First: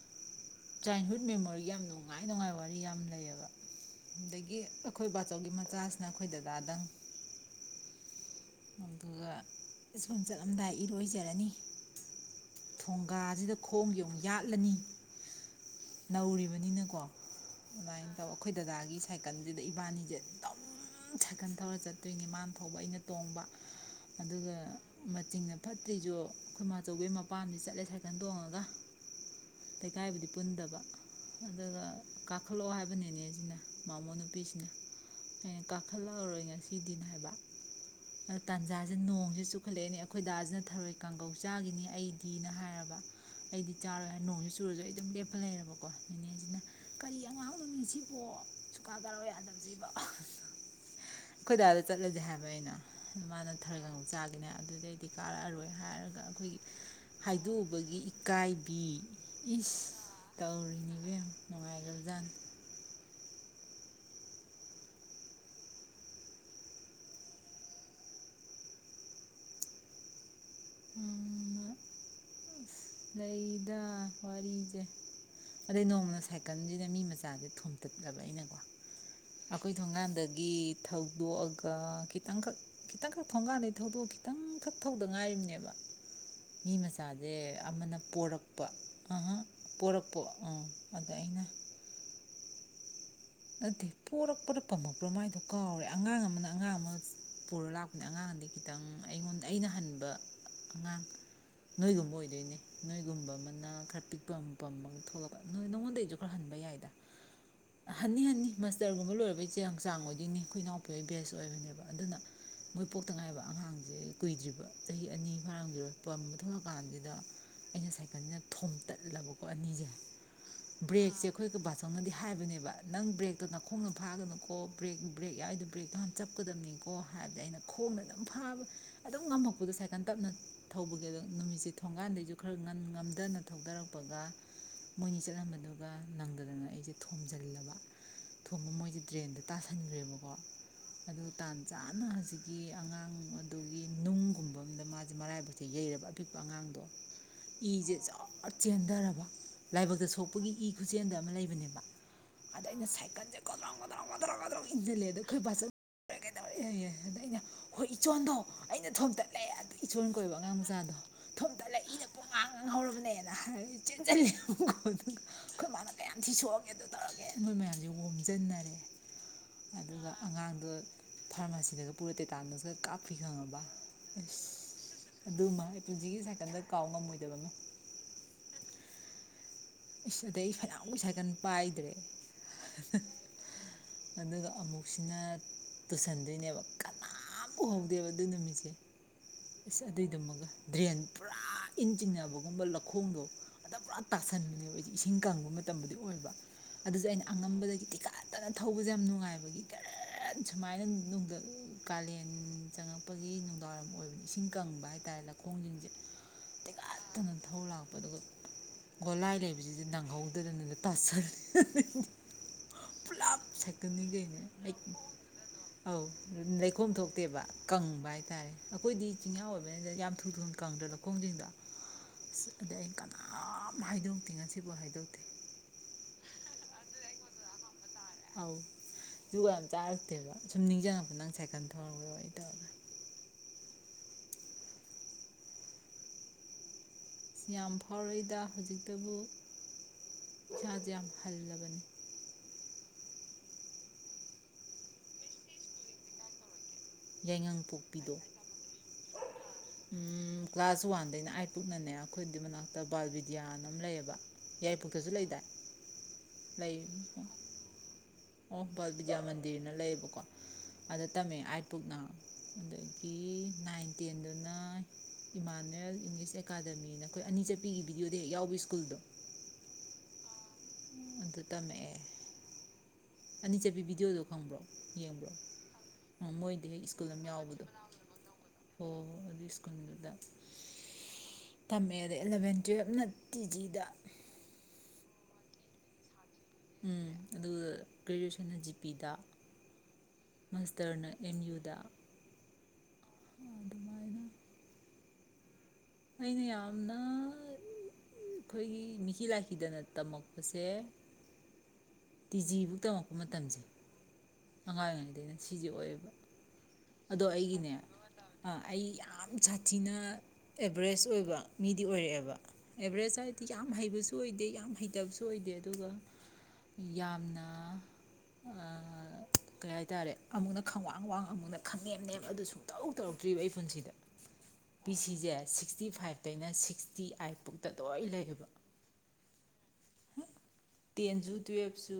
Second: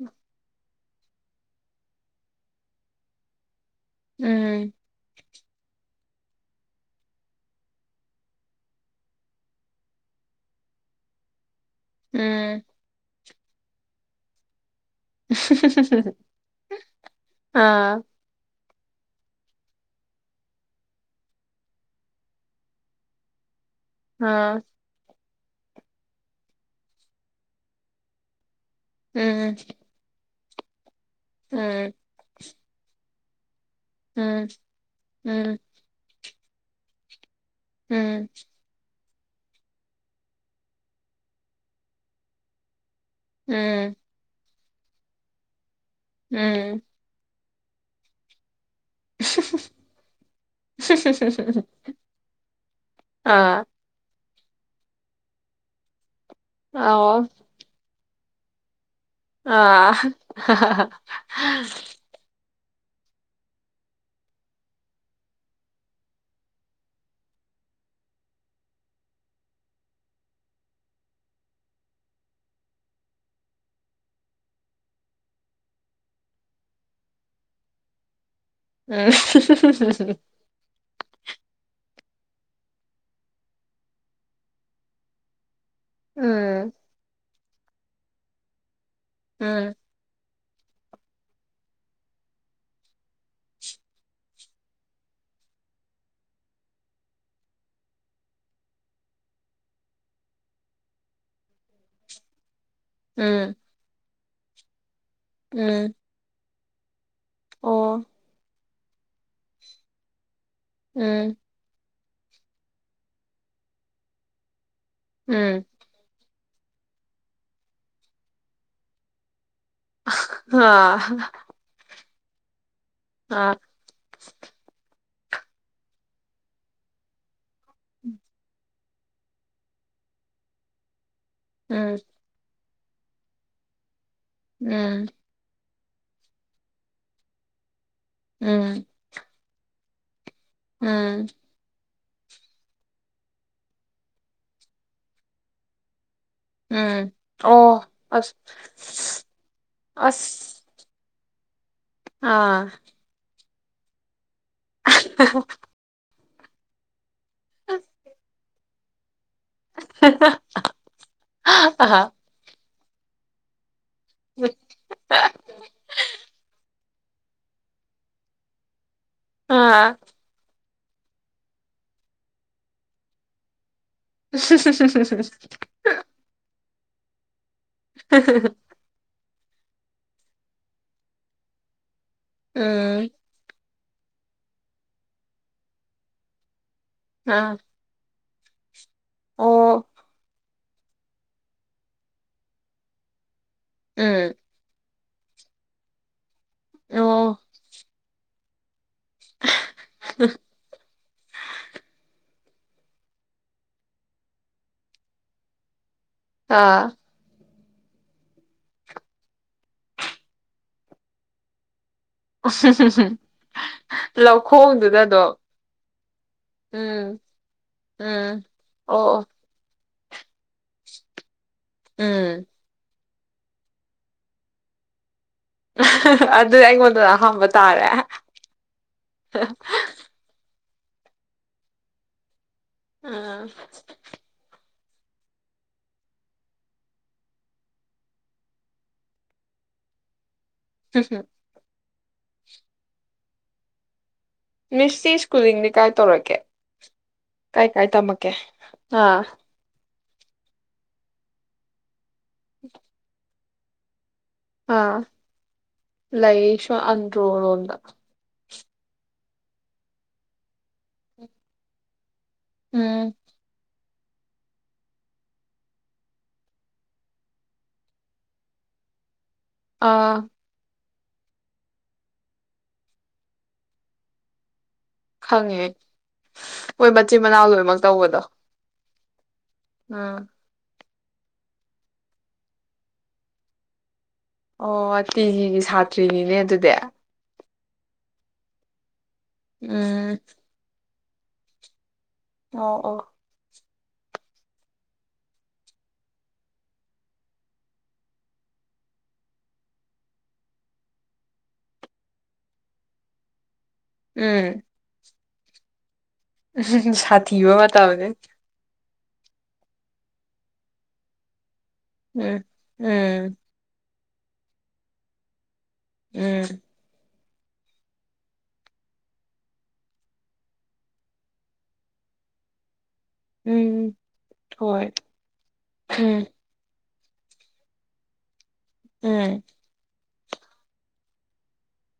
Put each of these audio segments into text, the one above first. ꯎꯝ [inaudible] childhood ꯃꯦꯃꯣꯔꯤꯑꯤ ꯌꯥꯝ ꯅꯨꯡꯉꯥꯏ ꯅꯨꯡꯉꯥꯏꯕ ꯋꯥꯔꯤ ꯌꯥꯝ ꯂꯩꯌꯦꯕ ꯑꯗꯒꯤ ꯎꯝ ꯑꯩꯈꯣꯏ ꯕꯥꯆꯧꯒꯤ ꯃꯆꯥ ꯁꯤꯅ ꯑꯩꯈꯣꯏ ꯗꯗꯥꯗꯪ ꯑꯗꯨꯒ ꯁꯀꯜ ꯆꯠꯂꯝꯗꯥꯏ ꯏꯔꯣꯏꯖꯔꯅꯤ ꯎꯝ ꯊꯣꯡꯒꯥꯁꯤꯗ ꯈꯣꯡ ꯌꯧ ꯌꯥꯠꯂꯅꯤ ꯅꯧꯔꯤꯕꯅꯤꯅꯀꯣ ꯑꯥ ꯑꯗꯨꯃꯥꯏꯅ ꯇꯧ ꯑꯩꯈꯣꯏ ꯗꯗꯥꯒꯤ ꯁꯥꯏꯀꯜꯁꯤꯗ ꯏꯕꯥꯅꯤꯁꯦ ꯑꯗꯨꯝ ꯁꯥꯏꯀꯜ ꯊꯧꯔ ꯆꯠꯇꯣꯏꯅꯦ ꯃꯥꯅ ꯊꯧꯕ ꯑꯩꯅ ꯇꯣꯡꯕ ꯑꯗꯨꯒ ꯑꯥ ꯃ ꯆꯤꯡꯅ ꯐꯠꯇ꯭ꯔꯤꯁꯨ ꯑꯩꯈꯣꯏ ꯃꯥꯆꯧꯕꯤ ꯍꯣꯢ ꯃꯄꯥꯝꯁꯤꯗ ꯆꯠꯂꯦ ꯁꯥꯏꯀꯜ ꯇꯣꯡꯉꯒ ꯎꯝ ꯂꯩꯀꯥꯏꯕꯨꯗꯤ ꯄꯨ ꯄꯨꯟꯗꯕ ꯑꯗꯨꯒ ꯎꯝ ꯀꯥꯈꯠꯂꯛꯑꯣ ꯍꯥꯏꯕ ꯅꯦꯅꯦꯁꯦ ꯃꯥꯃꯣ ꯎꯝ ꯅꯨꯄꯤꯁꯤꯅ ꯎꯝ ꯑꯩꯅ ꯀꯥꯈꯠꯂꯛꯑꯔꯣꯏꯒꯦ ꯉ ꯉꯁꯤꯗꯤꯅ ꯍꯥꯏꯕ ꯎꯝ ꯑꯗ ꯇꯟꯖꯥ ꯁꯤꯗ ꯅꯣꯡꯁꯦ ꯆꯨꯈꯠꯂꯛꯑꯅꯦ ꯑꯩꯈꯣꯏ ꯗꯥꯁꯤꯅ ꯊꯔꯣꯏ ꯀꯥꯡꯒꯧ ꯆꯥꯈꯤꯅꯤ ꯑꯩ ꯗꯤꯅ ꯍꯥꯏꯔꯕ ꯑꯩꯗꯤ ꯎꯝ ꯆꯥꯔꯣꯏ ꯍꯥꯏꯔ ꯅꯣꯡꯖꯦ ꯆꯨꯔꯁꯨ ꯑꯩ ꯑꯗꯨꯝ ꯂꯦꯞꯄ ꯂꯩꯔꯔꯕꯀꯣ ꯅꯦꯅꯦꯁꯤꯅ ꯎꯝ ꯀꯔꯤ ꯑꯉꯥꯡ ꯅꯣꯅꯦꯁꯤꯕꯣ ꯁꯨꯡꯀꯥ ꯀꯥꯔꯛꯎ ꯌꯥꯗꯕꯁꯤꯕꯣ꯫ ꯑꯩꯈꯣꯢ ꯗꯥꯗ ꯆꯠꯂꯁꯦ ꯍꯥꯢꯕ ꯑꯩꯅ ꯃꯥꯅ ꯑꯥ ꯊꯔꯣꯏ ꯀꯥꯡꯍꯧ ꯆꯥꯒ ꯅꯦ ꯑꯗꯨꯗꯩꯗꯤ ꯀꯥꯔꯛꯑꯔꯣꯏ ꯍꯥꯏꯔꯒ ꯑꯩꯈꯣꯏꯒꯤ ꯑꯣ ꯍꯥꯏꯗꯣꯛꯎꯕꯒꯤ ꯢ ꯏꯀꯥꯢꯕꯤ ꯑꯥ ꯏꯕꯦꯝꯃ ꯅꯨꯡꯉꯥꯏꯈ꯭ꯔꯕꯖꯥꯠꯅꯤ ꯎꯝꯝ ꯂꯩꯗ ꯋꯥꯔꯤꯖꯦ ꯑꯗꯩ ꯅꯣꯡꯃꯅ ꯁꯥꯏꯀꯜꯁꯤꯅ ꯃꯤ ꯃꯆꯥꯁꯦ ꯊꯣꯝꯗꯠꯂꯕ ꯑꯩꯅ ꯑ ꯊꯧꯗꯣꯛꯑꯒ ꯈꯤꯇꯪꯈꯛ ꯈꯤꯇꯪꯈꯛ ꯊꯣꯡꯀꯥꯟꯗꯩ ꯊꯧꯗꯣꯛꯑꯒ ꯈꯤꯇꯪꯈꯛ ꯊꯧꯗ ꯉꯥꯏꯔꯤꯕꯅꯦꯕ ꯃꯤ ꯃꯁꯥꯗ ꯑ ꯑꯃꯅ ꯄꯣꯔꯛꯄ ꯑꯍ ꯎꯝ ꯎꯝ ꯄꯣꯔꯛꯄ꯭ꯔꯣ ꯑꯥ ꯑꯗ ꯑꯩꯅ ꯅꯠꯇꯦ ꯄꯣꯔꯛꯄ꯭ꯔꯥ ꯄꯝꯃꯛꯄ꯭ꯔꯥ ꯃꯥꯏꯗꯣ ꯀꯥꯎꯔꯦ ꯑꯉꯥꯡ ꯑꯃꯅ ꯑꯉꯥꯡ ꯑꯃ ꯄꯨꯔ ꯂꯥꯛꯄꯅꯤ ꯑꯉꯥꯡ ꯑꯝꯗꯤ ꯈꯤꯇꯪ ꯑꯩꯉꯣꯟꯗ ꯑꯩꯅ ꯍꯟꯕ ꯑꯉꯥꯡ ꯅꯣꯏꯒꯨꯝꯕ ꯑꯣꯏꯗꯣꯏꯅꯦ ꯅꯣꯏꯒꯨꯝꯕ ꯎꯝ ꯑꯃꯅ ꯈꯔ ꯄꯤꯛ ꯄꯝꯄꯝꯃꯒ ꯊꯣꯛꯂꯛꯄ ꯅꯣꯏ ꯎꯝ ꯅꯪꯉꯣꯟꯗꯩꯁꯨ ꯈꯔ ꯍꯟꯕ ꯌꯥꯏ ꯑꯣ ꯍꯟꯅꯤ ꯍꯟꯅꯤ ꯃꯁꯇꯔꯒꯨꯝꯕ ꯂꯣꯏꯔꯕꯩꯁꯦ ꯆꯥꯡ ꯑꯣꯏꯗꯣꯏꯅꯤ ꯑꯩꯈꯣꯏ ꯏꯅꯥꯎꯄꯤ ꯎꯝ ꯕꯦꯁ ꯑꯣꯏꯕꯅꯦꯕ ꯑꯗꯨꯅ ꯃꯣꯏ ꯄꯣꯛꯇ ꯉꯥꯏꯕ ꯑꯉꯥꯡꯁꯦ ꯀꯨꯏꯗ꯭ꯔꯤꯕ ꯆꯍꯤ ꯑꯅꯤ ꯎꯝ ꯐꯥꯔꯝꯈꯤꯔꯣꯏ ꯄꯝꯕ ꯊꯣꯛꯑꯀꯥꯟꯁꯤꯗ ꯑꯩꯅ ꯁꯥꯏꯀꯜꯁꯤꯅ ꯊꯣꯝꯇꯠꯂꯕ ꯑꯣ ꯑꯅꯤꯁꯦ ꯑꯥ ꯕ꯭ꯔꯦꯛꯁꯦ ꯑꯩꯈꯣꯏꯒ ꯕꯥꯆꯧꯅꯗꯤ ꯍꯥꯏꯕꯅꯦꯕ ꯅꯪ ꯕ꯭ꯔꯦꯛꯇꯣ ꯑꯥ ꯅꯥꯈꯣꯡꯅ ꯐꯥꯒꯅꯨꯀꯣ ꯕ꯭ꯔꯦꯛ ꯕ꯭ꯔꯦꯛ ꯌꯥꯎꯏꯗꯣ ꯕ꯭ꯔꯦꯛꯇꯣ ꯍꯥꯟꯅ ꯆꯞꯀꯗꯝꯅꯤꯀꯣ ꯍꯥꯏꯕꯗ ꯑꯩꯅ ꯈꯣꯡꯅ ꯑꯗꯨꯝ ꯐꯥꯕ ꯑꯗꯨꯝ ꯉꯝꯃꯛꯄꯗꯣ ꯁꯥꯏꯀꯟ ꯇꯞꯅ ꯊꯧꯕꯒꯤ ꯑꯗꯨꯝ ꯅꯨꯃꯤꯠꯁꯦ ꯎꯝ ꯊꯣꯡꯒꯥꯟꯗꯩꯁꯨ ꯈꯔ ꯉꯝꯗꯅ ꯊꯧꯗꯔꯛꯄ ꯇꯄꯒ ꯎꯝ ꯃꯣꯏꯅꯤ ꯆꯠꯂꯝꯕꯗꯨ ꯑꯗꯨꯒ ꯅꯪꯗꯗꯅ ꯑꯩꯁꯦ ꯊꯣꯝꯖꯤꯜꯂꯕ ꯊꯣꯡꯕ ꯎꯝ ꯃꯣꯏꯒꯤ ꯗ꯭ꯔꯦꯟꯗꯣ ꯇꯥꯁꯟꯈ꯭ꯔꯦ ꯑꯃꯨꯛ ꯀꯣ ꯑꯗꯨ ꯎꯝ ꯇꯥꯟ ꯆꯥ ꯑꯗꯨꯅ ꯍꯧꯖꯤꯛꯀꯤ ꯑꯉꯥꯡ ꯑꯗꯨꯒꯤ ꯅꯨꯡꯒꯨꯝꯕ ꯑꯝꯗ ꯃꯥꯁꯦ ꯃꯔꯥꯏꯕꯁꯦ ꯌꯩꯔꯕ ꯑꯄꯤꯛꯄ ꯑꯉꯥꯡꯗꯣ ꯎꯝ ꯑꯣ ꯏꯁꯦ ꯖ꯭ꯔꯣ ꯑꯁ ꯆꯦꯟꯊꯔꯕ ꯂꯥꯏꯕꯛꯇ ꯁꯣꯛꯄꯒꯤ ꯑꯁ ꯏ ꯈꯨꯆꯦꯟꯗꯕ ꯑꯃ ꯂꯩꯕꯅꯦꯕ ꯑꯥ ꯗ꯭ꯔꯧꯒꯗ꯭ꯔꯧ ꯏꯟꯁꯤꯜꯂꯦꯗ ꯑꯩꯈꯣꯏ ꯕꯥꯆꯧ ꯀꯩꯗꯧꯔꯦ ꯑꯌꯦ ꯑꯗ ꯑꯩꯅ ꯍꯣꯏ ꯏꯆꯣꯟꯗꯣ ꯑꯩꯅ ꯊꯣꯝꯗꯠ ꯂꯩ ꯑꯗꯨ ꯏꯆꯣꯟ ꯀꯧꯋꯦꯕ ꯑꯉꯥꯡ ꯃꯆꯥꯗꯣ ꯊꯣꯝꯇꯠꯂꯦ ꯏꯅ ꯄꯨꯉꯥꯡ ꯉꯥꯡ ꯍꯧꯔꯕꯅꯦꯅ ꯍꯥꯏ ꯆꯦꯟꯁꯤꯜꯂꯤ ꯑꯗꯨꯒ ꯑꯩꯈꯣꯏ ꯃꯥꯅ ꯀꯌꯥꯝ ꯊꯤ ꯁꯣꯛꯑꯒꯦ ꯑꯦ ꯃꯣꯏ ꯃꯌꯥꯝꯁꯦ ꯑꯣꯖꯟꯅꯔꯦ ꯑꯗꯨꯅ ꯑꯉꯥꯡꯗꯣ ꯐꯥꯔꯃꯥꯁꯤꯗꯒ ꯄꯨꯔ ꯇꯤꯇꯥꯥꯟꯅꯁ ꯀꯥꯞꯄꯦ ꯈꯪꯉꯕ ꯑꯁ ꯎ ꯑꯗꯨꯃ ꯑꯩ ꯄꯨꯟꯁꯤꯒꯤ ꯁꯥꯏꯀꯜꯗ [unintelligible] ꯀꯥꯎ ꯉꯝꯃꯣꯏꯗꯕ ꯑꯃ [unintelligible] ꯏꯁ ꯑꯗꯩ ꯐꯅꯥꯃꯨ ꯁꯥꯏꯀꯜ ꯄꯥꯏꯗ꯭ꯔꯦ ꯎꯝ ꯑꯗꯨꯒ ꯑꯃꯨꯛꯁꯤꯅ ꯇꯨꯁꯟꯗꯣꯏꯅꯦꯕ ꯀꯅꯥꯝ ꯎꯍꯧꯗꯦꯕ ꯑꯗꯨ ꯅꯨꯃꯤꯠꯁꯦ ꯑꯁ ꯑꯗꯨꯏꯗꯨꯃꯒ ꯗ꯭ꯔꯦꯟ ꯄꯨꯔꯥ ꯏꯟ ꯆꯤꯡꯅꯕꯒꯨꯝꯕ ꯂꯧꯈꯣꯡꯗꯣ ꯑꯗ ꯄꯨꯔꯥ ꯇꯥꯁꯟꯕꯅꯦ ꯏꯁꯤꯡ ꯀꯪꯕ ꯃꯇꯝꯕꯨꯗꯤ ꯑꯣꯏꯕ ꯑꯗꯨꯁꯨ ꯑꯩꯅ ꯑꯉꯝꯕꯗꯒꯤ ꯇꯤꯀꯠ [unintelligible] ꯑꯩꯈꯣꯏꯁꯦ ꯌꯥꯝ ꯅꯨꯡꯉꯥꯏꯕꯒꯤ ꯒꯔ ꯒꯔ ꯒꯔ ꯒꯔ ꯒꯔ ꯁꯨꯃꯥꯏꯅ ꯅꯨꯡꯗ ꯀꯥꯂꯦꯟ ꯆꯪꯉꯛꯄꯒꯤ ꯅꯨꯡꯗꯥꯡꯋꯏꯔꯝ ꯑꯣꯏꯕ ꯏꯁꯤꯡ ꯀꯪꯕ ꯍꯥꯏꯇꯥꯔꯦ ꯂꯧꯈꯣꯡꯁꯤꯡꯁꯦ ꯑꯥ ꯇꯤꯀꯠꯇꯅ ꯊꯧ ꯂꯥꯛꯄ ꯑꯗꯨꯒ ꯒꯣꯂꯥꯏ ꯂꯩꯕ ꯑꯁꯤꯗꯩꯁꯤꯗ ꯅꯪꯍꯧꯗꯅꯅ ꯇꯥꯁꯜ [unintelligible] ꯄꯨꯂꯞ ꯁꯥꯏꯀꯜꯅꯦ ꯀꯩꯅꯦ ꯑꯩ ꯑꯧ ꯂꯩꯈꯣꯝ ꯊꯣꯛꯇꯦꯕ ꯀꯪꯕ ꯍꯥꯏꯇꯥꯔꯦ ꯑꯩꯈꯣꯏꯗꯤ ꯆꯤꯡꯌꯥ ꯑꯣꯏꯕꯅꯤꯅ ꯌꯥꯝ ꯊꯨꯟ ꯊꯨꯟ ꯀꯪꯗꯅ ꯈꯣꯡꯖꯤꯡꯗ ꯑꯗꯩ ꯑꯩꯅ ꯀ ꯀꯅꯥꯝ ꯍꯥꯏꯗꯣꯛꯇꯦ ꯉꯁꯤ ꯕꯧ ꯍꯥꯏꯗꯣꯛꯇꯦ ꯑꯗꯨ ꯑꯩꯉꯣꯟꯗ ꯑꯍꯥꯟꯕ ꯇꯥꯔꯦ ꯑꯧ ꯖꯨꯒꯣꯠ ꯌꯥꯝ ꯆꯥꯔꯛꯇꯦꯕ ꯁꯨꯝ ꯅꯤꯡꯖꯪꯉꯛꯄ ꯅꯪ ꯁꯥꯏꯀꯜ ꯊꯧꯔꯔꯣꯏ ꯇꯧꯔꯦ ꯑꯥ- ꯌꯥꯝ ꯐꯥꯎꯔꯛꯏꯗ ꯍꯧꯖꯤꯛꯇꯕꯨ ꯏꯁꯥꯁꯦ ꯌꯥꯝ ꯍꯜꯂꯕꯅꯤ ꯃꯤꯁꯁꯤ ꯁ꯭ꯀꯨꯜꯂꯤꯡꯗꯤ ꯀꯥꯏ ꯇꯧꯔꯛꯀꯦ ꯌꯥꯏꯉꯪ ꯀꯥꯏ ꯀꯥꯏ ꯇꯝꯃꯛꯀꯦ ꯑꯥ ꯎꯝ- ꯀ꯭ꯂꯥꯁ ꯋꯥꯟꯗꯩꯅ ꯑꯥꯏꯠ ꯄꯨꯨꯛꯅꯅꯦ ꯑꯩꯈꯣꯏꯗꯨ ꯃꯅꯥꯛꯇ ꯕꯥꯜ ꯕꯤꯗ꯭ꯌꯥꯅ ꯑꯃ ꯂꯩꯌꯦꯕ ꯑꯥ ꯌꯥꯏꯔꯤꯄꯣꯛꯇꯁꯨ ꯂꯩꯗꯥꯏ ꯂꯥꯏꯔꯤꯛꯁꯨ ꯂꯩ ꯑꯟꯗ꯭ꯔꯣꯔꯣꯝꯗ ꯑꯣ ꯕꯥꯜ ꯕꯤꯗ꯭ꯌꯥ ꯃꯟꯗꯤꯔꯅ ꯂꯩꯌꯦꯕꯀꯣ ꯑꯗ ꯇꯝꯃꯦ ꯑꯥꯏꯠ ꯄꯨꯛꯅ ꯎꯝ, ꯑꯗꯨꯗꯒꯤ ꯅꯥꯏꯟ ꯇꯦꯟꯗꯨꯅ ꯏꯃꯥꯅꯨꯋꯦꯜ ꯏꯪꯂꯤꯁ ꯑꯦꯀꯥꯗꯃꯤꯅ ꯑꯩꯈꯣꯏ ꯑꯅꯤ ꯆꯠꯄꯤꯒꯤ ꯚꯤꯗꯤꯑꯣꯗ ꯍꯦꯛ ꯌꯥꯎꯕ ꯁ꯭ꯀꯨꯜꯗꯣ ꯑꯥ ꯑꯗꯨ ꯇꯝꯃꯛꯑꯦ ꯑꯅꯤ ꯆꯠꯄꯤ ꯕꯤꯗꯤꯌꯣꯗꯣ ꯈꯪꯕ꯭ꯔꯣ ꯌꯦꯡꯕ꯭ꯔꯣ ꯈꯪꯉꯦ ꯃꯣꯏꯗꯤ ꯍꯣꯏ ꯃꯆꯤꯟ ꯃꯅꯥꯎ ꯂꯣꯏꯃꯛ ꯇꯧꯕꯗꯣ ꯂꯧꯁꯤꯟꯕ ꯉꯝꯗꯕ ꯁ꯭ꯀꯨꯜꯗꯨꯗ ꯎꯝ. ꯇꯝꯃꯛꯑꯦ ꯑꯗꯩ ꯑꯦꯂꯚꯦꯟ ꯇꯨꯌꯦꯜꯞꯅ ꯇꯤ ꯖꯤꯗ ꯑꯣ ꯇꯤꯒꯤꯒꯤ ꯁꯥꯇ꯭ꯔꯤꯅꯤꯅꯦ ꯑ ꯗꯨꯗ ꯎꯝ ꯑꯗꯨꯒ ꯒ꯭ꯔꯦꯖꯨꯌꯦꯁꯟꯅ ꯖꯤ ꯄꯤꯗ ꯎꯝ ꯃꯥꯁꯇꯔꯅ ꯑꯦꯝ ꯌꯨꯗ ꯑꯣ ꯑꯣ ꯑꯗꯨꯃꯥꯏꯅ ꯑꯩꯅ ꯌꯥꯝꯅ ꯑꯩꯈꯣꯏꯒꯤ ꯃꯤꯀꯤ ꯂꯥꯏꯀꯤꯗꯅ ꯇꯝꯃꯛꯄꯁꯦ ꯇꯤ ꯖꯤꯕꯨꯛ ꯇꯝꯃꯛꯄ ꯃꯇꯝꯁꯦ ꯑꯉꯥꯡ ꯑꯣꯏꯔꯤꯉꯩꯗꯗꯤ ꯑꯩꯅ ꯁꯤꯖꯦ ꯑꯣꯏꯌꯦꯕ ꯑꯗꯣ ꯍꯨꯝ-ꯍꯨꯝ-ꯁꯥꯊꯤꯕ ꯑꯩꯒꯤꯅꯦ ꯃꯇꯝꯅꯦ ꯑꯩ ꯌꯥꯝ ꯁꯥꯊꯤꯅ ꯑꯦꯕ꯭ꯔꯦꯁ ꯑꯣꯏꯕ ꯃꯤꯗꯤ ꯑꯣꯏꯔꯛꯑꯦꯕ ꯎꯝ ꯑꯦꯕ꯭ꯔꯦꯁ ꯎꯝ ꯍꯥꯏꯗꯤ ꯌꯥꯝ ꯍꯩꯕꯁꯨ ꯑꯣꯏꯗꯦ ꯌꯥꯝ ꯍꯩꯇꯕꯁꯨ ꯑꯣꯏꯗꯦ ꯑꯗꯨꯒ ꯎꯝ ꯌꯥꯝꯅ ꯑꯑ-ꯑꯑ--ꯀꯔꯤ ꯍꯥꯏꯇꯥꯔꯦ ꯑꯃꯨꯛꯅ ꯈꯪꯋꯥꯡ ꯋꯥꯡ ꯑꯃꯨꯛꯅ ꯈꯪꯅꯦꯝꯅꯦꯝ ꯑꯗꯨ ꯁꯨꯡꯇꯧ ꯇꯧꯔꯛꯇ꯭ꯔꯤꯕ ꯑꯩ ꯄꯨꯟꯁꯤꯗ ꯎꯝ ꯄꯤ ꯍꯣꯏ ꯁꯤꯖꯦ ꯁꯤꯛꯁꯇꯤ ꯐꯥꯏꯚ ꯎꯝ ꯇꯩꯅ ꯁꯤ ꯁꯤꯛꯁꯇꯤ ꯑꯥꯏꯠ ꯐꯧꯛꯗ ꯂꯣꯏ ꯂꯩꯌꯦꯕ ꯎꯝ ꯇꯦꯟꯁꯨ ꯇꯨꯋꯦꯜꯐꯁꯨ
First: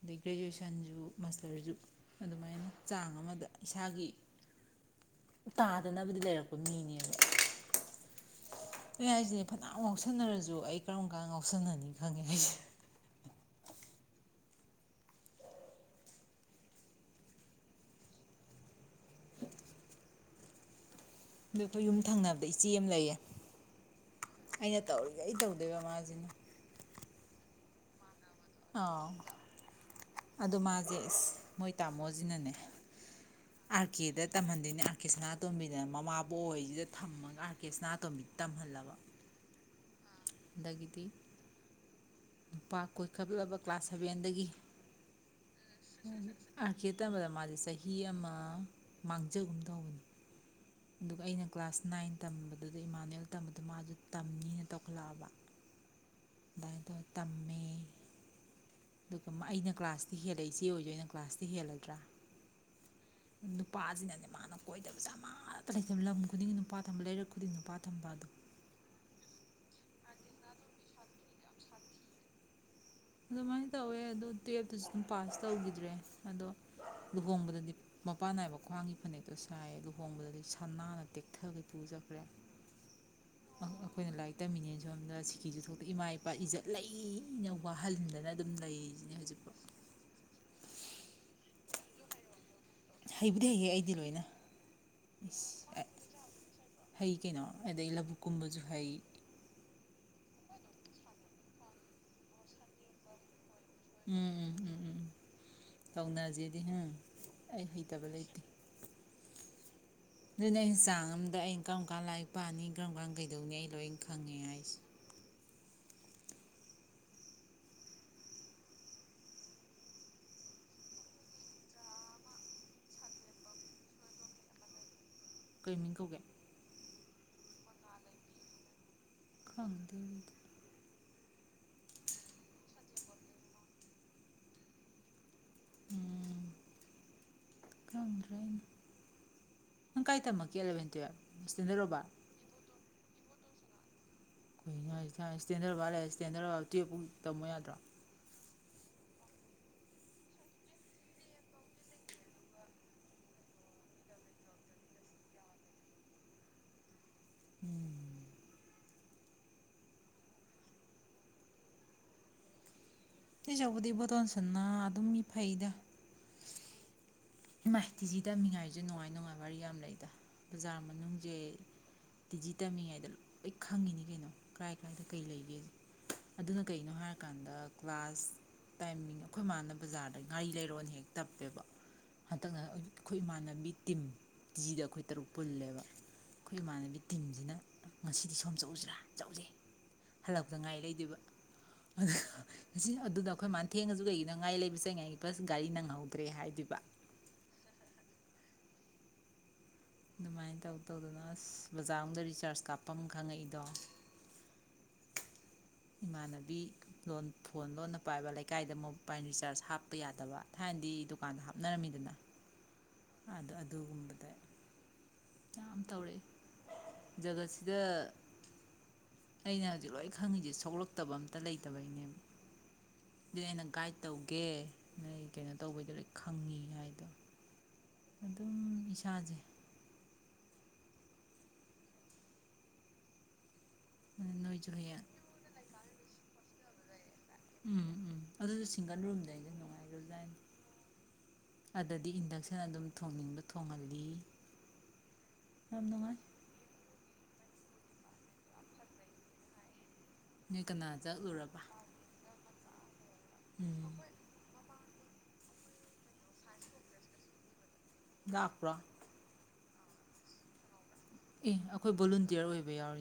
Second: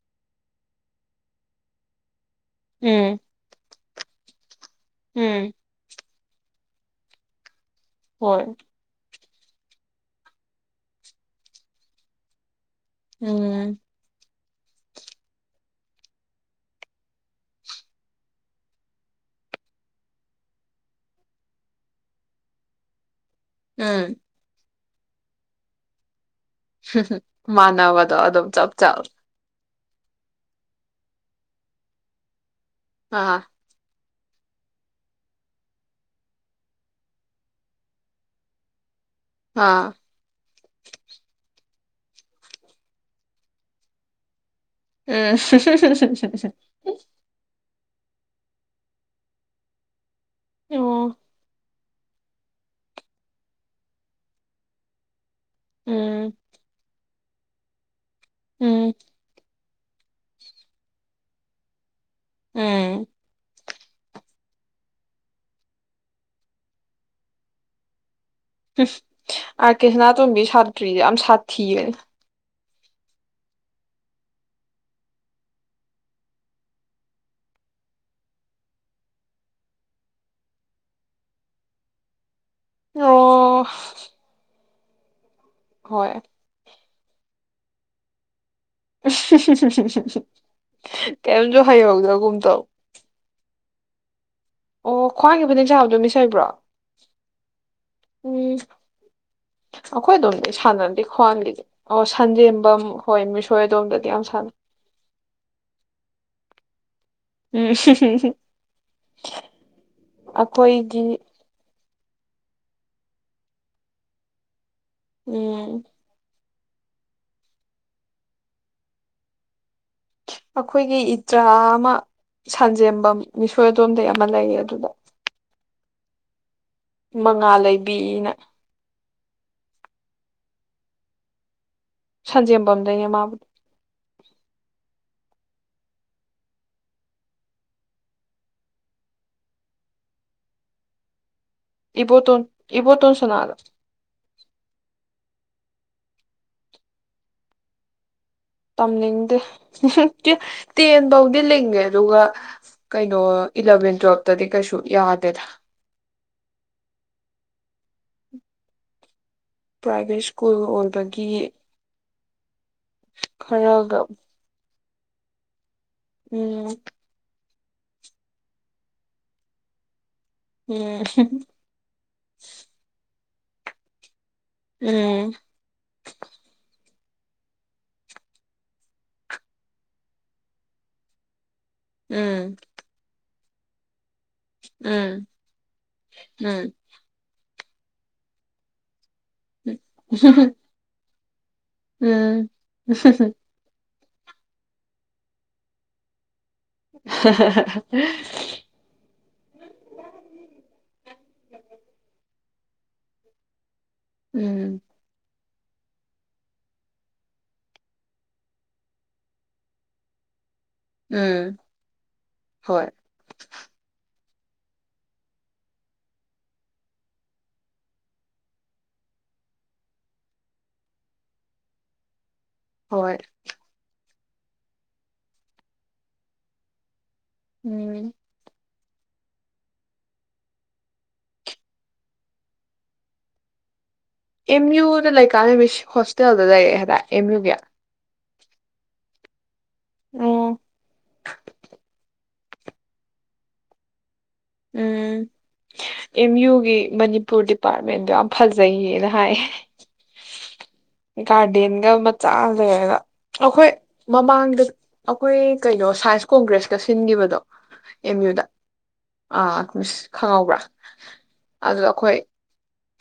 ꯑꯗꯩ ꯒ꯭ꯔꯦꯖꯨꯑꯦꯁꯟꯁꯨ ꯃꯥꯁꯇꯔꯁꯨ ꯑꯗꯨꯃꯥꯏꯅ ꯆꯥꯡ ꯎꯝ ꯑꯃꯗ ꯏꯁꯥꯒꯤ ꯎꯝ ꯇꯥꯗꯅ ꯕꯨꯗꯤ ꯂꯩꯔꯛꯄꯥ ꯃꯤꯅꯦꯕ ꯍꯣꯏ ꯑꯗꯨꯅꯦ ꯍꯥꯏꯁꯤꯅꯦ ꯐꯅꯌꯥꯝ ꯉꯥꯎꯁꯟꯅꯔꯁꯨ ꯑꯩ ꯀꯔꯝ ꯀꯥꯟ ꯉꯥꯎꯁꯟꯅꯅꯤ ꯈꯪꯉꯦ ꯍꯥꯢꯁꯦ ꯎꯝ ꯑꯗ ꯑꯩꯈꯣꯏ ꯌꯨꯝ ꯊꯪꯅꯕꯗ ꯏꯆꯦ ꯑꯃ ꯂꯩꯌꯦ ꯎꯝ ꯑꯩꯅ ꯇꯧꯔꯤꯒꯩ ꯇꯧꯗꯣꯏꯕ ꯃꯥꯁꯤꯅ ꯍꯨꯝ ꯍꯨꯝ ꯃꯥꯟꯅꯕꯅꯦ ꯑꯗꯨꯝ ꯆꯞ ꯆꯞ ꯑꯥꯎ ꯑꯗꯣ ꯃꯥꯁꯦ ꯢꯁ ꯃꯣꯏ ꯇꯥꯃꯣꯁꯤꯅꯅꯦ ꯑꯥ ꯑꯥꯔ ꯀꯦꯗ ꯇꯝꯍꯟꯗꯣꯏꯅꯦ ꯑꯥꯔ ꯀꯦ ꯁꯅꯥꯇꯣꯝꯕꯤꯗ ꯃꯃꯥꯕꯨꯣꯛꯍꯣꯏꯁꯤꯗ ꯊꯝꯃꯒ ꯑꯥꯔ ꯀꯦ ꯁꯅꯥꯇꯣꯝꯕꯤꯗ ꯇꯝꯍꯜꯂꯕ ꯑꯥ ꯑꯗꯒꯤꯗꯤ ꯅꯨꯄꯥ ꯀꯣꯏꯈꯠꯂꯕ ꯀ꯭ꯂꯥꯁ ꯁꯚꯦꯟꯗꯒꯤ ꯎꯝ ꯑꯥꯔꯀꯦ ꯇꯝꯕꯗ ꯃꯥꯁꯦ ꯆꯍꯤ ꯍꯤ ꯑꯃ ꯃꯥꯡꯖꯒꯨꯝ ꯇꯧꯕꯅꯦ ꯑꯣ ꯑꯗꯨꯒ ꯑꯩꯅ ꯀ꯭ꯂꯥꯁ ꯅꯥꯏꯟ ꯇꯝꯕꯗꯨꯗ ꯏꯃꯥꯅꯨꯌꯦꯜ ꯇꯝꯕꯗ ꯃꯥꯁꯨ ꯇꯝꯅꯤꯅ ꯇꯧꯈꯠꯂꯛꯑꯕ ꯎꯝ ꯥꯑꯗꯥꯢ ꯇꯧꯔꯥ ꯇꯝꯃꯦ ꯎꯝ ꯑꯗꯨꯒ ꯃꯥ ꯑꯩꯅ ꯀ꯭ꯂꯥꯁꯇꯤ ꯍꯦꯜꯂꯦ ꯏꯆꯦ ꯑꯣꯏꯔꯖꯨ ꯑꯩꯅ ꯀ꯭ꯂꯥꯁꯇꯤ ꯍꯦꯜꯂꯗ꯭ꯔꯥ ꯎꯝ ꯅꯨꯄꯥꯁꯤꯅꯅꯦ ꯃꯥꯅ ꯀꯣꯏꯗꯕꯁꯦ ꯑꯃꯇ ꯂꯩꯇꯕ ꯂꯝ ꯈꯨꯗꯤꯡꯒꯤ ꯅꯨꯄꯥ ꯊꯝꯕ ꯂꯩꯔꯛ ꯈꯨꯗꯤꯡ ꯅꯨꯄꯥ ꯊꯝꯕ ꯑꯗꯣ ꯑꯥꯔꯀꯦ ꯁꯅꯥꯇꯣꯝꯕꯤ ꯁꯥꯇ꯭ꯔꯤꯁꯦ ꯌꯥꯝ ꯁꯥꯊꯤꯕꯅꯦ ꯑꯗꯨꯃꯥꯏꯅ ꯇꯧꯋꯦ ꯑꯗꯣ ꯇꯨꯌꯦꯜꯞꯇꯁꯨ ꯑꯗꯨꯝ ꯄꯥꯁ ꯇꯧꯈꯤꯗ꯭ꯔꯦ ꯑꯗꯣ ꯂꯨꯍꯣꯡꯕꯗꯗꯤ ꯃꯄꯥꯟ ꯅꯥꯏꯕ ꯈ꯭ꯋꯥꯡꯒꯤ ꯐꯅꯛꯇꯣ ꯁꯥꯏꯌꯦ ꯂꯨꯍꯣꯡꯕꯗꯗꯤ ꯁꯅꯥꯅ ꯇꯦꯛꯊꯒꯩ ꯄꯨꯔꯥ ꯆꯠꯈ꯭ꯔꯦ ꯑꯣ ꯑꯩꯈꯣꯏꯅ ꯂꯥꯏꯔꯤꯛ ꯇꯝꯃꯤꯅꯦꯅ ꯁꯣꯝꯗ ꯁꯤ ꯀꯤꯁꯨ ꯊꯣꯛꯇꯦ ꯏꯃꯥ ꯍꯣꯏ ꯏꯄꯥ ꯏꯖꯠ ꯂꯩꯅ ꯋꯥꯍꯟꯗꯅ ꯑꯗꯨꯝ ꯂꯩꯔꯤꯁꯤꯅꯦ ꯍꯧꯖꯤꯛꯐꯥꯎ ꯍꯨꯝ-ꯍꯨꯝ-ꯍꯨꯝ-ꯍꯨꯝ-ꯍꯨꯝ-ꯍꯨꯝ-ꯀꯩꯝꯖꯨ ꯍꯥꯏ ꯐꯪꯍꯧꯗꯒꯨꯝ ꯇꯧ ꯍꯩꯕꯨꯗꯤ ꯍꯩꯍꯦ ꯑꯩꯗꯤ ꯂꯣꯏꯅ ꯑꯣ ꯈ꯭ꯋꯥꯡꯒꯤ ꯐꯅꯦꯛ ꯑ ꯁꯥꯕꯗꯣ ꯃꯤꯁ ꯍꯩꯕ꯭ꯔꯣ ꯍꯩ ꯀꯩꯅꯣ ꯑꯗꯩ ꯂꯕꯨꯛ ꯎꯝ ꯀꯨꯝꯕꯖꯨ ꯍꯩ ꯑꯩꯈꯣꯏ ꯑꯗꯣꯝꯗꯤ ꯁꯥꯟꯅꯗꯦ ꯈ꯭ꯋꯥꯡꯒꯤꯗꯤ ꯑꯣ ꯁꯟꯖꯦꯝꯕꯝ ꯍꯣꯏ ꯃꯤꯁ ꯎꯝ ꯎꯝ ꯎꯝ ꯎꯝ ꯎꯝ ꯇꯧꯅꯖꯦꯗꯤ ꯍꯝ ꯑꯩ ꯎꯝ ꯍꯩꯇꯕ ꯂꯩꯇꯦ ꯑꯗꯨ ꯅꯣꯏꯅ ꯑꯩꯈꯣꯏꯒꯤ ꯆꯥꯡ ꯑꯃꯗ ꯑꯩꯅ ꯀꯔꯝ ꯀꯥꯟ ꯂꯥꯏꯔꯤꯛ ꯄꯥꯅꯤ ꯀꯔꯝ ꯀꯥꯟ ꯀꯩꯗꯧꯅꯤ ꯑꯩ ꯂꯣꯏꯅ ꯈꯪꯉꯦ ꯍꯥꯏꯁꯦ ꯎꯝ ꯑꯩꯈꯣꯏꯒꯤ ꯏꯆꯥ ꯑꯃ ꯁꯟꯖꯦꯝꯕꯝ ꯃꯤꯁ ꯍꯣꯏ ꯑꯗꯣꯝꯗꯩ ꯑꯃ ꯂꯩꯌꯦ ꯑꯗꯨꯗ ꯀꯩ ꯃꯤꯡ ꯀꯧꯒꯦ ꯃꯉꯥꯜꯂꯩꯕꯤꯅ ꯈꯪꯗꯦ ꯑꯗꯨꯗꯤ ꯁꯟꯖꯦꯝꯕꯝꯗꯩꯅꯦ ꯃꯥꯕꯨꯗꯤ ꯎꯝ ꯈꯪꯗ꯭ꯔꯦ ꯑꯗꯨ ꯅꯪ ꯀꯥꯏ ꯇꯝꯃꯛꯀꯦ ꯑꯦꯂꯚꯦꯟ ꯇꯨꯋꯦꯜꯄ ꯁꯇꯦꯟꯗꯔ ꯔꯣꯕꯥꯔꯠ ꯏꯕꯣꯇꯣꯟꯁꯅꯥꯗ ꯇꯥꯕ ꯉꯝꯗꯕ ꯁꯇꯦꯟꯗꯔ ꯔꯣꯕꯥꯔꯠ ꯂꯩꯔ ꯁꯇꯦꯟꯗꯔ ꯔꯣꯕꯥꯔꯠꯇ ꯇ꯭ꯋꯦꯜꯄꯄꯨꯛ ꯇꯝꯃꯣ ꯌꯥꯗ꯭ꯔꯣ ꯇꯝꯅꯤꯡꯗꯦ ꯍꯨꯝ-ꯍꯨꯝ-ꯇꯨꯋꯦꯜꯄ ꯇꯦꯟꯐꯧꯗꯤ ꯂꯤꯡꯉꯦ ꯑꯗꯨꯒ ꯀꯩꯅꯣ ꯏꯂꯚꯦꯟ ꯇꯨꯋꯦꯜꯞꯇꯗꯤ ꯀꯩꯁꯨ ꯌꯥꯗꯦꯗ ꯎꯝ ꯄ꯭ꯔꯥꯏꯚꯦꯠ ꯁ꯭ꯀꯨꯜꯒ ꯑꯣꯏꯕꯒꯤ ꯑꯗꯨꯏ ꯁꯔꯨꯛꯄꯨꯗꯤ ꯈꯔꯒ ꯏꯕꯣꯇꯣꯟꯁꯅꯥ ꯑꯗꯨꯝ ꯃꯤ ꯐꯩꯗ ꯎꯝ ꯏꯃꯥꯏ ꯇꯤꯖꯤ ꯇꯝꯃꯤꯉꯥꯏꯁꯨ ꯅꯨꯡꯉꯥꯏ ꯅꯨꯡꯉꯥꯏꯕ ꯋꯥꯔꯤ ꯌꯥꯝ ꯂꯩꯗ ꯕꯖꯥꯔ ꯃꯅꯨꯡꯖꯦ ꯇꯤ ꯖꯤ ꯇꯝꯃꯤꯉꯩꯗ ꯂꯣ ꯑꯩ ꯈꯪꯉꯤꯅꯤ ꯀꯩꯅꯣ ꯀꯔꯥꯏ ꯀꯥꯏꯗ ꯀꯩ ꯂꯩꯒꯦꯖꯦ ꯑꯗꯨꯅ ꯀꯩꯅꯣ ꯍꯥꯏꯔ ꯀꯥꯟꯗ ꯀ꯭ꯂꯥꯁ ꯇꯥꯏꯃꯤꯡ ꯑꯩꯈꯣꯏ ꯃꯥꯅ ꯕꯖꯥꯔꯗ ꯉꯥꯔꯤ ꯂꯩꯔꯣꯅ ꯍꯦꯛ ꯇꯞꯄꯦꯕ ꯄꯥꯛꯇꯛꯅꯅ ꯑꯩꯈꯣꯏ ꯏꯃꯥꯟꯅꯕ ꯇꯤꯝ ꯇꯤ ꯖꯤꯗ ꯑꯩꯈꯣꯏ ꯇꯔꯨꯛ ꯄꯨꯜꯂꯦꯕ ꯎꯝ ꯑꯩꯈꯣꯏ ꯏꯃꯥꯟꯅꯕꯤ ꯇꯤꯝꯖꯤꯅ ꯉꯁꯤꯗꯤ ꯁꯣꯝ ꯆꯧꯎꯁꯤꯔꯥ ꯆꯧꯖꯩ ꯍꯜꯂꯛꯄꯇ ꯉꯥꯔꯤ ꯂꯩꯗꯣꯏꯕ ꯑꯍ ꯎꯝ ꯉꯁꯤ ꯑꯗꯨꯗ ꯑꯩꯈꯣꯏ ꯃꯥꯅ ꯊꯦꯡꯉꯖꯨ ꯑꯗꯨꯀꯩꯒꯤꯅꯣ ꯉꯥꯔꯤ ꯂꯩꯕ ꯆꯠꯂꯤꯉꯩꯗ ꯕꯁ ꯒꯥꯔꯤ ꯅꯪꯍꯧꯗ꯭ꯔꯦ ꯍꯥꯏꯗꯣꯏꯕ ꯍꯥ-ꯍꯥ-ꯍꯥ-ꯍꯍ ꯑꯗꯨꯃꯥꯏꯅ ꯇꯧ ꯇꯧꯗꯅ ꯑꯁ ꯕꯖꯥꯔ ꯑꯝꯗ ꯔꯤꯆꯥꯔꯖ ꯀꯥꯞꯄ ꯈꯪꯉꯛꯏꯗꯣ ꯎꯝ ꯏꯃꯥꯟꯅꯕꯤ ꯂꯣꯟ ꯐꯣꯟ ꯂꯣꯟꯅ ꯄꯥꯏꯕ ꯂꯩꯀꯥꯏꯗ ꯃꯣꯕꯥꯏꯜ ꯔꯤꯆꯥꯔꯖ ꯍꯥꯞꯄ ꯌꯥꯗꯕ ꯊꯥꯏꯅꯗꯤ ꯗꯨꯀꯥꯟꯗ ꯎꯝ ꯍꯥꯞꯅꯔꯝꯃꯤꯗꯅ ꯍꯣꯏ ꯑꯗ ꯑꯗꯨꯒꯨꯝꯕꯗ ꯌꯥꯝ ꯇꯧꯔꯛꯑꯦ ꯖꯒꯠꯁꯤꯗ ꯑꯩꯅ ꯍꯧꯖꯤꯛ ꯂꯣꯏ ꯈꯪꯉꯤꯁꯦ ꯁꯣꯛꯂꯛꯇꯕ ꯑꯝꯇ ꯂꯩꯇꯕꯩꯅꯦꯕ ꯍꯣꯏ ꯑꯗꯨꯅꯤ ꯑꯩꯅ ꯒꯥꯏꯗ ꯇꯧꯒꯦ ꯅꯣꯏ ꯀꯩꯅꯣ ꯇꯧꯕꯩꯗꯣ ꯂꯣꯏ ꯈꯪꯉꯤ ꯍꯥꯏꯗꯣ ꯎꯝ ꯏꯁꯥꯖꯦ ꯑꯝ ꯅꯣꯏꯁꯨ ꯍꯌꯦꯡ ꯌꯨꯗ ꯂꯩ ꯀꯥꯟ ꯒꯤꯁ ꯍꯣꯁꯇꯦꯜꯗ ꯂꯩꯔꯛꯑ ꯍꯥꯏꯕ ꯑꯦꯝ ꯌꯨꯒꯤ ꯑꯗꯨ ꯁꯤꯡꯒꯜ ꯔꯨꯝꯗꯗꯤ ꯅꯨꯡꯉꯥꯏ ꯖꯥꯅꯤ ꯎꯝ ꯑꯗꯗꯤ ꯏꯟꯗꯛꯁꯟ ꯑꯗꯨꯝ ꯊꯣꯡꯅꯤꯡꯕ ꯊꯣꯡꯍꯜꯂꯤ ꯎꯝ ꯌꯥꯝ ꯅꯨꯡꯉꯥꯏ ꯑꯦꯝ ꯌꯨꯒꯤꯅꯤ ꯃꯅꯤ ꯄꯨꯔ ꯗꯤꯄꯥꯔꯠꯃꯦꯟꯗꯣ ꯌꯥꯝ ꯐꯖꯩꯌꯦꯒ ꯍꯥꯏꯌꯦ ꯅꯣꯏ ꯀꯅꯥ ꯆꯠꯂꯨꯔꯕ ꯒꯥꯔꯗꯦꯟꯒ ꯃꯆꯥ ꯃꯒ [inaudible] ꯑꯩꯈꯣꯏ ꯎꯝ ꯃꯃꯥꯡꯗ ꯑꯩꯈꯣꯏ ꯀꯩꯅꯣ ꯁꯥꯏꯟꯁ ꯀꯣꯡꯒ꯭ꯔꯦꯁꯀ ꯁꯤꯟꯒꯤꯕꯗꯣ ꯂꯥꯛꯄ꯭ꯔꯥ ꯎꯏ ꯈꯪꯍꯧꯕ꯭ꯔꯥ ꯑꯦ ꯑꯩꯈꯣꯏ ꯚꯣꯂꯨꯟꯇꯤꯌꯔ ꯑꯣꯏꯕ ꯌꯥꯎꯔꯤ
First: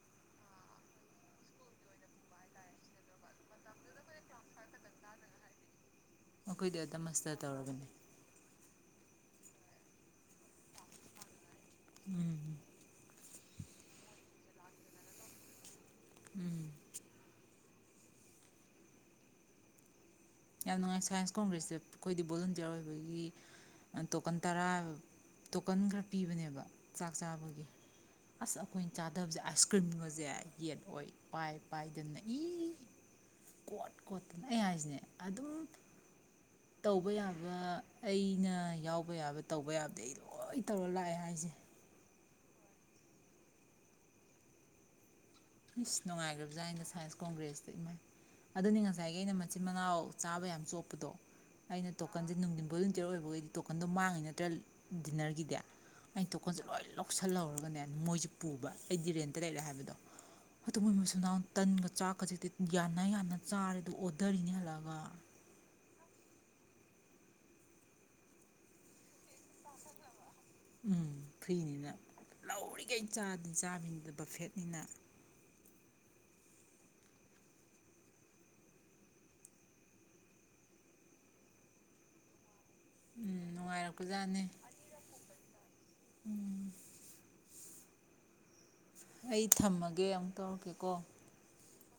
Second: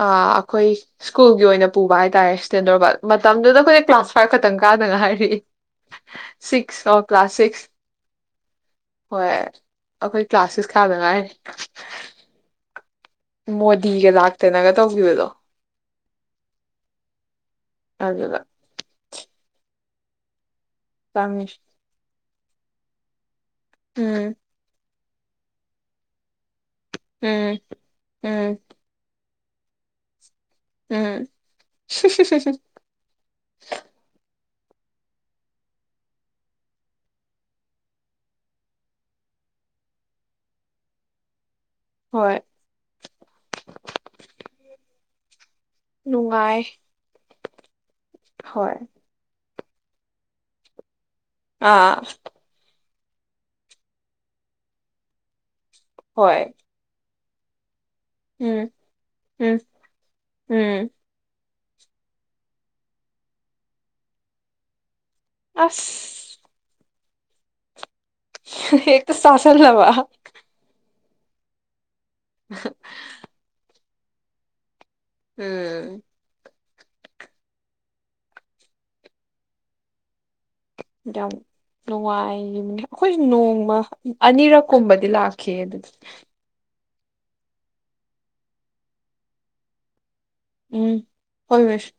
ꯑ ꯑꯩꯈꯣꯏ ꯁ꯭ꯀꯨꯜꯒꯤ ꯑꯣꯏꯅ ꯄꯨꯕ ꯍꯥꯏꯇꯥꯔꯦ ꯁ꯭ꯇꯦꯟꯗꯣꯔ ꯠ ꯃꯇꯝꯗꯨꯗ ꯑꯩꯈꯣꯏꯅ ꯀ꯭ꯂꯥꯁ ꯐꯥꯏꯐ ꯈꯛꯇꯪ ꯀꯥꯗ ꯉꯥꯏꯔꯤ ꯑꯩꯈꯣꯏꯗꯤ ꯁꯤꯛꯁ ꯑꯗ ꯑꯣ ꯀ꯭ꯂꯥꯁ ꯃꯁꯇꯔ ꯁꯤꯛꯁ ꯇꯧꯔꯕꯅꯦ ꯍꯣꯏ ꯑꯩꯈꯣꯏ ꯀ꯭ꯂꯥꯁ ꯁꯤꯁ ꯀꯥꯗ ꯉꯥꯏꯔꯤ ꯎꯝ ꯃꯣꯗꯤꯒ ꯂꯥꯛꯇꯅꯒ ꯇꯧꯒꯤꯕꯗꯣ ꯎꯝ ꯑꯅꯦꯕ ꯌꯥꯝ ꯅꯨꯡꯉꯥꯏ ꯁꯥꯏꯟꯁ ꯆꯪꯉꯤ ꯀꯣꯡꯒ꯭ꯔꯦꯁꯇ ꯑꯩꯈꯣꯏꯗꯤ ꯚꯣꯂꯟꯇꯤꯌꯥꯔ ꯑꯣꯏꯕꯒꯤ ꯎꯝ ꯇꯣꯀꯟ ꯇꯔꯥ ꯇꯣꯀꯟ ꯈꯔ ꯄꯤꯕꯅꯦꯕ ꯆꯥꯛ ꯎꯝ ꯆꯥꯕꯒꯤ ꯑꯁ ꯎꯝ ꯑꯩꯈꯣꯏꯅ ꯆꯥ ꯇꯕꯖꯦ ꯑꯥꯏꯁ ꯀ꯭ꯔꯤꯝꯒꯖꯦ ꯌꯦꯠ ꯑꯣꯏ ꯎꯝ ꯄꯥꯏ ꯄꯥꯏꯗꯅ ꯏ--ꯀꯣꯠ ꯀꯣꯠ ꯑꯗꯨ ꯑꯩ ꯍꯥꯏꯁꯤꯅꯦ ꯑꯗꯨꯝ ꯇꯧꯕ ꯌꯥꯕ ꯑꯩꯅ ꯌꯥꯎꯕ ꯌꯥꯕ ꯇꯧꯕ ꯌꯥꯕꯗꯤ ꯑꯩ ꯂꯣꯏ- ꯇꯧꯔ ꯂꯥꯛꯑꯦ ꯍꯥꯏꯁꯦ ꯍꯣꯏ ꯏꯁ ꯅꯨꯡꯉꯥꯏ ꯅꯨꯡꯉꯥꯏꯒ꯭ꯔꯕꯖꯥꯠꯅꯤꯗ ꯁꯥꯏꯟꯁ ꯀꯣꯡꯒ꯭ꯔꯦꯁ ꯍꯣꯏ ꯑꯗꯨꯅꯤ ꯉꯁꯥꯏꯒꯤ ꯑꯩꯅ ꯃꯠ ꯃꯆꯤꯟ ꯃꯅꯥꯎ ꯆꯥꯕ ꯌꯥꯝ ꯆꯣꯞꯄꯗꯣ ꯑꯩꯅ ꯑꯥ ꯇꯣꯀꯟꯖꯦ ꯅꯨꯡꯊꯤꯟꯕꯨꯛ ꯌꯣꯟ ꯆꯤꯌꯔ ꯑꯣꯏꯕꯈꯩꯗꯤ ꯇꯣꯀꯟꯗꯣ ꯃꯥꯡꯉꯤ ꯅꯠꯇ꯭ꯔ ꯗꯤꯟꯅꯔꯒꯤꯗꯤ ꯑꯩꯅ ꯍꯣꯏ ꯇꯣꯀꯟꯖꯦ ꯂꯣꯏ ꯂꯧ ꯂꯧꯁꯜꯍꯧꯔꯒꯅꯦ ꯃꯣꯏꯁꯦ ꯎꯝ ꯄꯨꯕ ꯑꯩꯗꯤ ꯔꯦꯟꯇ ꯎꯝ ꯂꯩꯔꯦ ꯍꯥꯏꯕꯗꯣ ꯑꯗꯣ ꯎꯝ ꯃꯣꯏ ꯃꯆꯤꯟ ꯃꯅꯥꯎ ꯇꯟꯒ ꯆꯥꯛꯀꯖꯤꯗꯤ ꯌꯥꯟꯅ ꯌꯥꯟꯅ ꯆꯥꯔꯦ ꯑꯗꯨ ꯑꯣꯗꯔꯤꯅꯤ ꯍꯜꯂꯛꯒ ꯑꯁ ꯍ ꯍꯦꯛꯇꯥ ꯆꯥꯁꯜꯂꯕ ꯎꯝ ꯐꯨꯏꯅꯤꯅꯦ ꯎꯔꯤꯒꯩ ꯆꯥꯛ ꯆꯥꯕꯤꯅꯤ ꯕꯐꯦꯠꯅꯤꯅ ꯎꯝ ꯌꯥꯝ ꯅꯨꯡꯉꯥꯏꯒꯤꯕꯅꯤ ꯑꯩꯈꯣꯏꯁꯨ ꯎꯝ ꯅꯣꯡꯃ ꯅꯨꯡꯉꯥꯏꯔꯛꯄꯖꯥꯠꯅꯤ ꯑꯅꯤꯔꯛꯀꯨꯝꯕꯗꯤ ꯂꯥꯛꯈꯤ ꯑꯗꯨꯗꯤ ꯑꯩ ꯊꯝꯃꯒꯦ ꯑꯃꯨꯛ ꯇꯧꯔꯛꯀꯦꯀꯣ ꯎꯝ ꯍꯣꯏ ꯍꯣꯏ ꯁꯦ